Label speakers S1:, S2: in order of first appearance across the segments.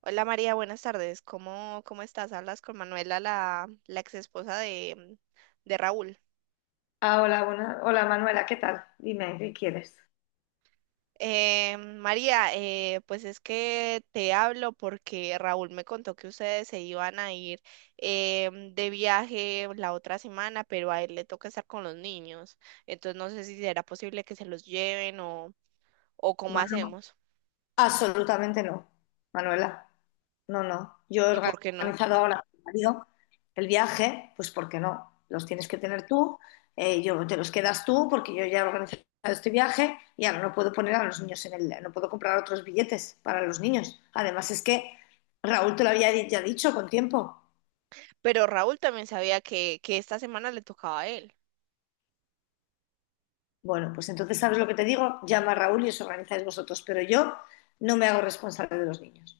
S1: Hola María, buenas tardes. ¿Cómo estás? Hablas con Manuela, la ex esposa de Raúl.
S2: Ah, hola, hola Manuela, ¿qué tal? Dime, ¿qué quieres?
S1: María, pues es que te hablo porque Raúl me contó que ustedes se iban a ir de viaje la otra semana, pero a él le toca estar con los niños. Entonces no sé si será posible que se los lleven o cómo
S2: Manu-
S1: hacemos
S2: Absolutamente no, Manuela. No, no. Yo
S1: y
S2: he
S1: por qué no.
S2: organizado ahora con mi marido el viaje, pues porque no? Los tienes que tener tú, yo te los quedas tú, porque yo ya he organizado este viaje y ahora no puedo poner a los niños en el, no puedo comprar otros billetes para los niños. Además es que Raúl te lo había ya dicho con tiempo.
S1: Pero Raúl también sabía que esta semana le tocaba a él.
S2: Bueno, pues entonces, ¿sabes lo que te digo? Llama a Raúl y os organizáis vosotros, pero yo no me hago responsable de los niños.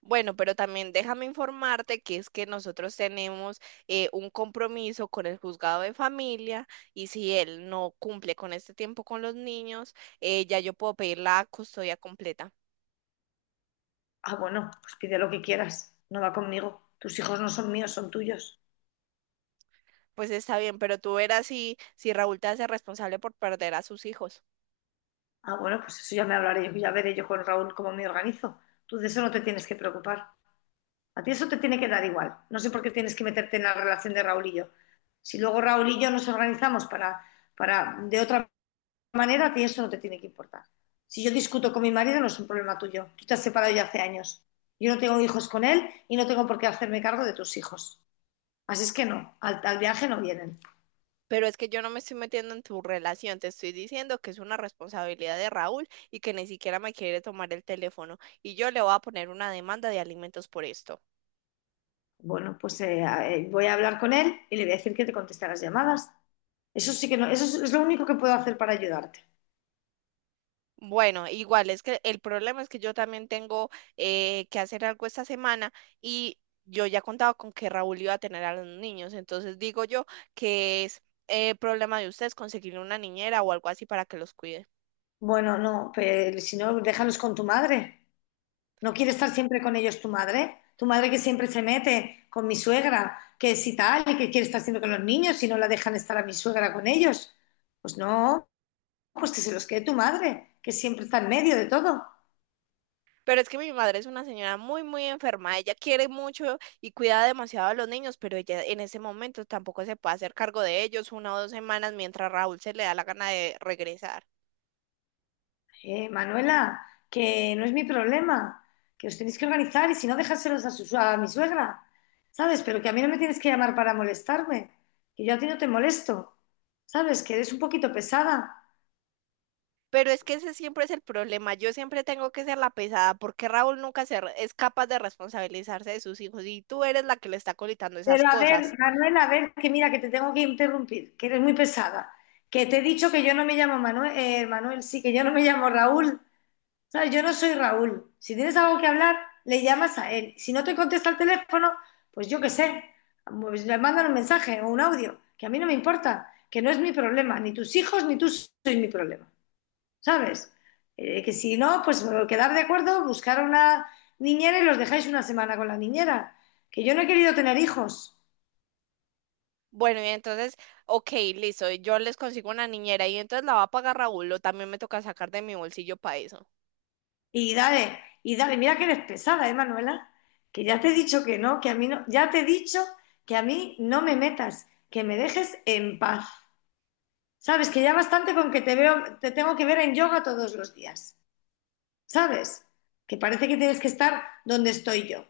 S1: Bueno, pero también déjame informarte que es que nosotros tenemos un compromiso con el juzgado de familia y si él no cumple con este tiempo con los niños, ya yo puedo pedir la custodia completa.
S2: Ah, bueno, pues pide lo que quieras, no va conmigo. Tus hijos no son míos, son tuyos.
S1: Pues está bien, pero tú verás si, si Raúl te hace responsable por perder a sus hijos.
S2: Ah, bueno, pues eso ya me hablaré yo, ya veré yo con Raúl cómo me organizo. Tú de eso no te tienes que preocupar. A ti eso te tiene que dar igual. No sé por qué tienes que meterte en la relación de Raúl y yo. Si luego Raúl y yo nos organizamos para de otra manera, a ti eso no te tiene que importar. Si yo discuto con mi marido, no es un problema tuyo. Tú te has separado ya hace años. Yo no tengo hijos con él y no tengo por qué hacerme cargo de tus hijos. Así es que no, al viaje no vienen.
S1: Pero es que yo no me estoy metiendo en tu relación, te estoy diciendo que es una responsabilidad de Raúl y que ni siquiera me quiere tomar el teléfono y yo le voy a poner una demanda de alimentos por esto.
S2: Bueno, pues voy a hablar con él y le voy a decir que te conteste las llamadas. Eso sí que no, eso es lo único que puedo hacer para ayudarte.
S1: Bueno, igual es que el problema es que yo también tengo que hacer algo esta semana y yo ya contaba con que Raúl iba a tener a los niños, entonces digo yo que es problema de ustedes conseguirle una niñera o algo así para que los cuide.
S2: Bueno, no, pero si no, déjalos con tu madre. ¿No quiere estar siempre con ellos tu madre? Tu madre que siempre se mete con mi suegra, que si tal, y que quiere estar siempre con los niños y no la dejan estar a mi suegra con ellos. Pues no, pues que se los quede tu madre, que siempre está en medio de todo.
S1: Pero es que mi madre es una señora muy, muy enferma, ella quiere mucho y cuida demasiado a los niños, pero ella en ese momento tampoco se puede hacer cargo de ellos una o dos semanas mientras Raúl se le da la gana de regresar.
S2: Manuela, que no es mi problema, que os tenéis que organizar y si no, dejárselos a, su, a mi suegra, ¿sabes? Pero que a mí no me tienes que llamar para molestarme, que yo a ti no te molesto, ¿sabes? Que eres un poquito pesada.
S1: Pero es que ese siempre es el problema. Yo siempre tengo que ser la pesada porque Raúl nunca es capaz de responsabilizarse de sus hijos y tú eres la que le está colitando esas
S2: Pero a
S1: cosas.
S2: ver, Manuela, a ver, que mira, que te tengo que interrumpir, que eres muy pesada, que te he dicho que yo no me llamo Manuel, Manuel, sí, que yo no me llamo Raúl, ¿sabes? Yo no soy Raúl. Si tienes algo que hablar, le llamas a él. Si no te contesta el teléfono, pues yo qué sé, pues le mandan un mensaje o un audio, que a mí no me importa, que no es mi problema, ni tus hijos ni tú sois mi problema, ¿sabes? Que si no, pues quedar de acuerdo, buscar una niñera y los dejáis una semana con la niñera. Que yo no he querido tener hijos.
S1: Bueno, y entonces, ok, listo, y yo les consigo una niñera y entonces la va a pagar Raúl o también me toca sacar de mi bolsillo para eso.
S2: Y dale, mira que eres pesada, ¿eh, Manuela? Que ya te he dicho que no, que a mí no, ya te he dicho que a mí no me metas, que me dejes en paz. Sabes que ya bastante con que te veo, te tengo que ver en yoga todos los días. ¿Sabes? Que parece que tienes que estar donde estoy yo.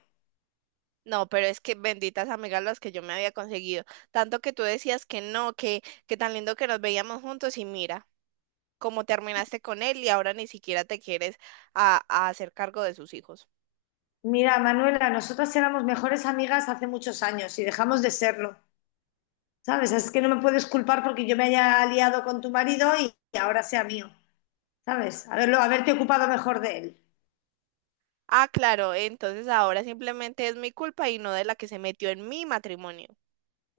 S1: No, pero es que benditas amigas las que yo me había conseguido. Tanto que tú decías que no, que tan lindo que nos veíamos juntos y mira, cómo terminaste con él y ahora ni siquiera te quieres a hacer cargo de sus hijos.
S2: Mira, Manuela, nosotras éramos mejores amigas hace muchos años y dejamos de serlo. ¿Sabes? Es que no me puedes culpar porque yo me haya aliado con tu marido y ahora sea mío. ¿Sabes? Haberlo, haberte ocupado mejor de él.
S1: Ah, claro, entonces ahora simplemente es mi culpa y no de la que se metió en mi matrimonio.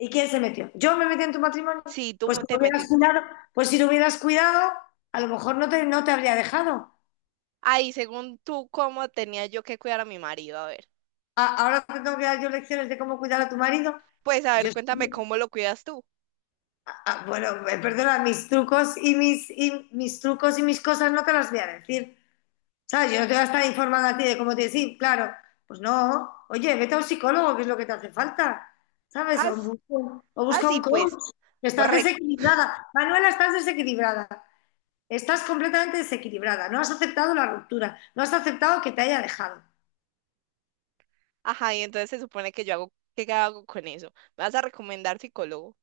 S2: ¿Y quién se metió? ¿Yo me metí en tu matrimonio?
S1: Sí, tú
S2: Pues si
S1: te
S2: lo hubieras
S1: metiste.
S2: cuidado, pues si lo hubieras cuidado, a lo mejor no te, no te habría dejado.
S1: Ahí, según tú, ¿cómo tenía yo que cuidar a mi marido? A ver.
S2: Ahora te tengo que dar yo lecciones de cómo cuidar a tu marido.
S1: Pues, a ver,
S2: Yo,
S1: cuéntame cómo lo cuidas tú.
S2: bueno, perdona, mis trucos y mis trucos y mis cosas no te las voy a decir. ¿Sabes? Yo no te voy a estar informando a ti de cómo te decir, claro. Pues no, oye, vete a un psicólogo, que es lo que te hace falta. ¿Sabes?
S1: As-
S2: O busca un
S1: Así, pues,
S2: coach, que estás
S1: correcto.
S2: desequilibrada. Manuela, estás desequilibrada. Estás completamente desequilibrada, no has aceptado la ruptura, no has aceptado que te haya dejado.
S1: Ajá, y entonces se supone que yo hago, ¿qué hago con eso? ¿Me vas a recomendar psicólogo?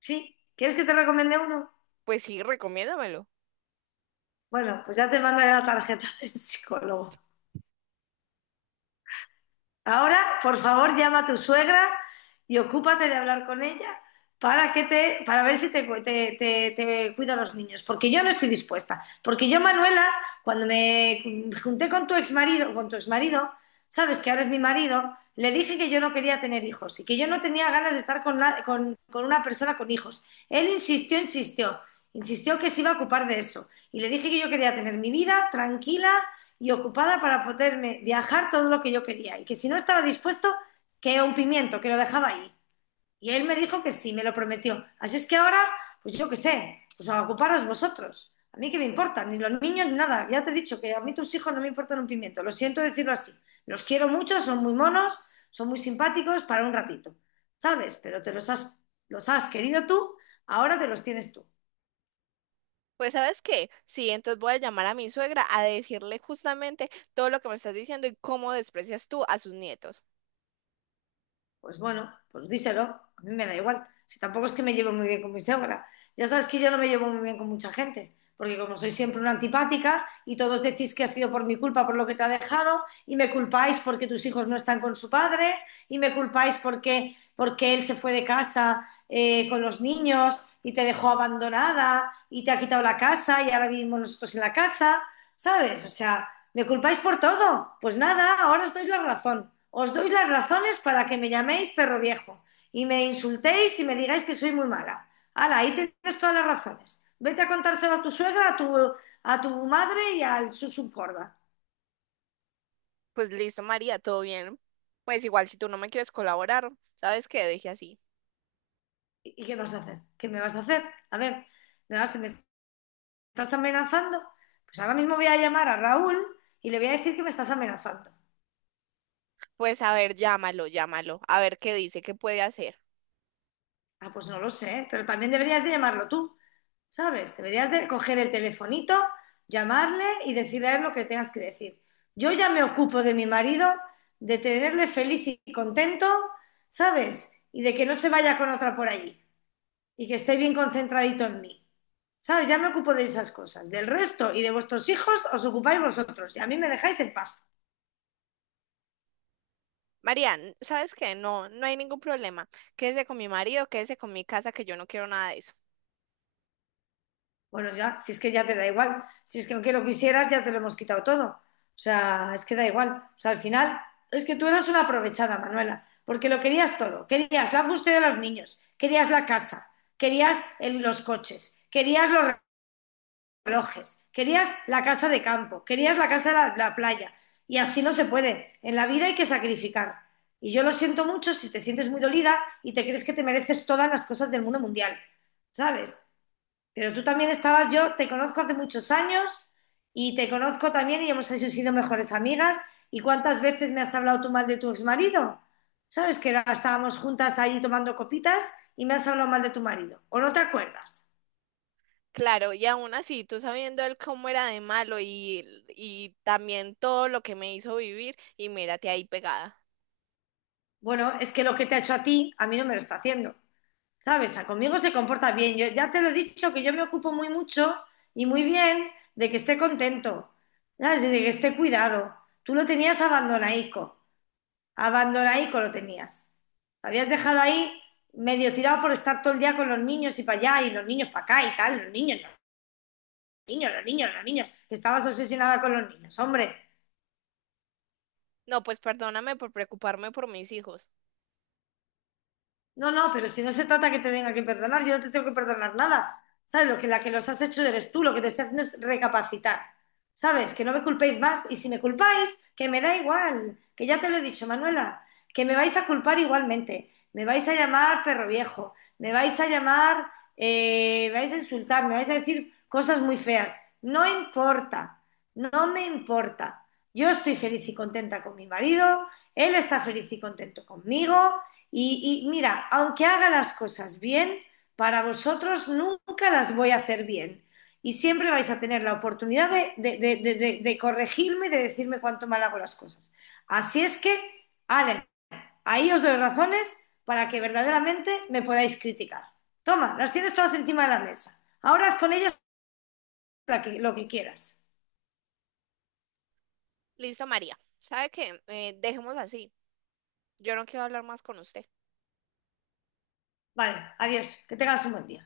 S2: ¿Sí? ¿Quieres que te recomiende uno?
S1: Pues sí, recomiéndamelo.
S2: Bueno, pues ya te mandaré la tarjeta del psicólogo. Ahora, por favor, llama a tu suegra y ocúpate de hablar con ella para que te, para ver si te, te, te cuida los niños. Porque yo no estoy dispuesta. Porque yo, Manuela, cuando me junté con tu exmarido, sabes que ahora es mi marido, le dije que yo no quería tener hijos y que yo no tenía ganas de estar con, con una persona con hijos. Él insistió, insistió, insistió que se iba a ocupar de eso. Y le dije que yo quería tener mi vida tranquila y ocupada para poderme viajar todo lo que yo quería y que si no estaba dispuesto, que un pimiento, que lo dejaba ahí. Y él me dijo que sí, me lo prometió. Así es que ahora, pues yo qué sé, pues a ocuparos vosotros. A mí qué me importa, ni los niños ni nada. Ya te he dicho que a mí tus hijos no me importan un pimiento. Lo siento decirlo así. Los quiero mucho, son muy monos, son muy simpáticos para un ratito, ¿sabes? Pero te los has querido tú, ahora te los tienes tú.
S1: Pues, ¿sabes qué? Sí, entonces voy a llamar a mi suegra a decirle justamente todo lo que me estás diciendo y cómo desprecias tú a sus nietos.
S2: Pues bueno, pues díselo, a mí me da igual. Si tampoco es que me llevo muy bien con mi suegra. Ya sabes que yo no me llevo muy bien con mucha gente, porque como soy siempre una antipática y todos decís que ha sido por mi culpa, por lo que te ha dejado, y me culpáis porque tus hijos no están con su padre, y me culpáis porque, porque él se fue de casa con los niños y te dejó abandonada y te ha quitado la casa y ahora vivimos nosotros en la casa, ¿sabes? O sea, me culpáis por todo. Pues nada, ahora os doy la razón. Os doy las razones para que me llaméis perro viejo y me insultéis y me digáis que soy muy mala. Hala, ahí tienes todas las razones. Vete a contárselo a tu suegra, a tu madre y al su subcorda.
S1: Pues listo, María, todo bien. Pues igual si tú no me quieres colaborar, ¿sabes qué? Deje así.
S2: ¿Y qué vas a hacer? ¿Qué me vas a hacer? A ver, ¿me estás amenazando? Pues ahora mismo voy a llamar a Raúl y le voy a decir que me estás amenazando.
S1: Pues a ver, llámalo, llámalo, a ver qué dice, qué puede hacer.
S2: Ah, pues no lo sé, pero también deberías de llamarlo tú. ¿Sabes? Deberías de coger el telefonito, llamarle y decirle a él lo que tengas que decir. Yo ya me ocupo de mi marido, de tenerle feliz y contento, ¿sabes? Y de que no se vaya con otra por allí y que esté bien concentradito en mí. ¿Sabes? Ya me ocupo de esas cosas. Del resto y de vuestros hijos os ocupáis vosotros y a mí me dejáis en paz.
S1: María, ¿sabes qué? No, no hay ningún problema. Quédese con mi marido, quédese con mi casa, que yo no quiero nada de eso.
S2: Bueno, ya, si es que ya te da igual, si es que aunque lo quisieras, ya te lo hemos quitado todo. O sea, es que da igual. O sea, al final, es que tú eras una aprovechada, Manuela, porque lo querías todo. Querías la búsqueda de los niños, querías la casa, querías los coches, querías los relojes, querías la casa de campo, querías la casa de la, la playa. Y así no se puede. En la vida hay que sacrificar. Y yo lo siento mucho si te sientes muy dolida y te crees que te mereces todas las cosas del mundo mundial, ¿sabes? Pero tú también estabas, yo te conozco hace muchos años y te conozco también y hemos sido mejores amigas. ¿Y cuántas veces me has hablado tú mal de tu exmarido? ¿Sabes que estábamos juntas ahí tomando copitas y me has hablado mal de tu marido? ¿O no te acuerdas?
S1: Claro, y aún así, tú sabiendo él cómo era de malo y también todo lo que me hizo vivir, y mírate ahí pegada.
S2: Bueno, es que lo que te ha hecho a ti, a mí no me lo está haciendo. ¿Sabes? A conmigo se comporta bien. Yo ya te lo he dicho que yo me ocupo muy mucho y muy bien de que esté contento, ¿sabes? Y de que esté cuidado. Tú lo tenías abandonaico. Abandona ahí con lo tenías. Lo habías dejado ahí medio tirado por estar todo el día con los niños y para allá, y los niños para acá y tal, los niños, los niños, los niños, que estabas obsesionada con los niños, hombre.
S1: No, pues perdóname por preocuparme por mis hijos.
S2: No, no, pero si no se trata que te tenga que perdonar, yo no te tengo que perdonar nada. ¿Sabes? Lo que, la que los has hecho eres tú, lo que te estoy haciendo es recapacitar. ¿Sabes? Que no me culpéis más y si me culpáis, que me da igual, que ya te lo he dicho, Manuela, que me vais a culpar igualmente, me vais a llamar perro viejo, me vais a llamar, me vais a insultar, me vais a decir cosas muy feas. No importa, no me importa. Yo estoy feliz y contenta con mi marido, él está feliz y contento conmigo y mira, aunque haga las cosas bien, para vosotros nunca las voy a hacer bien. Y siempre vais a tener la oportunidad de, de corregirme, de decirme cuánto mal hago las cosas. Así es que, Ale, ahí os doy razones para que verdaderamente me podáis criticar. Toma, las tienes todas encima de la mesa. Ahora haz con ellas lo que quieras.
S1: Listo, María. ¿Sabe qué? Dejemos así. Yo no quiero hablar más con usted.
S2: Vale, adiós, que tengas un buen día.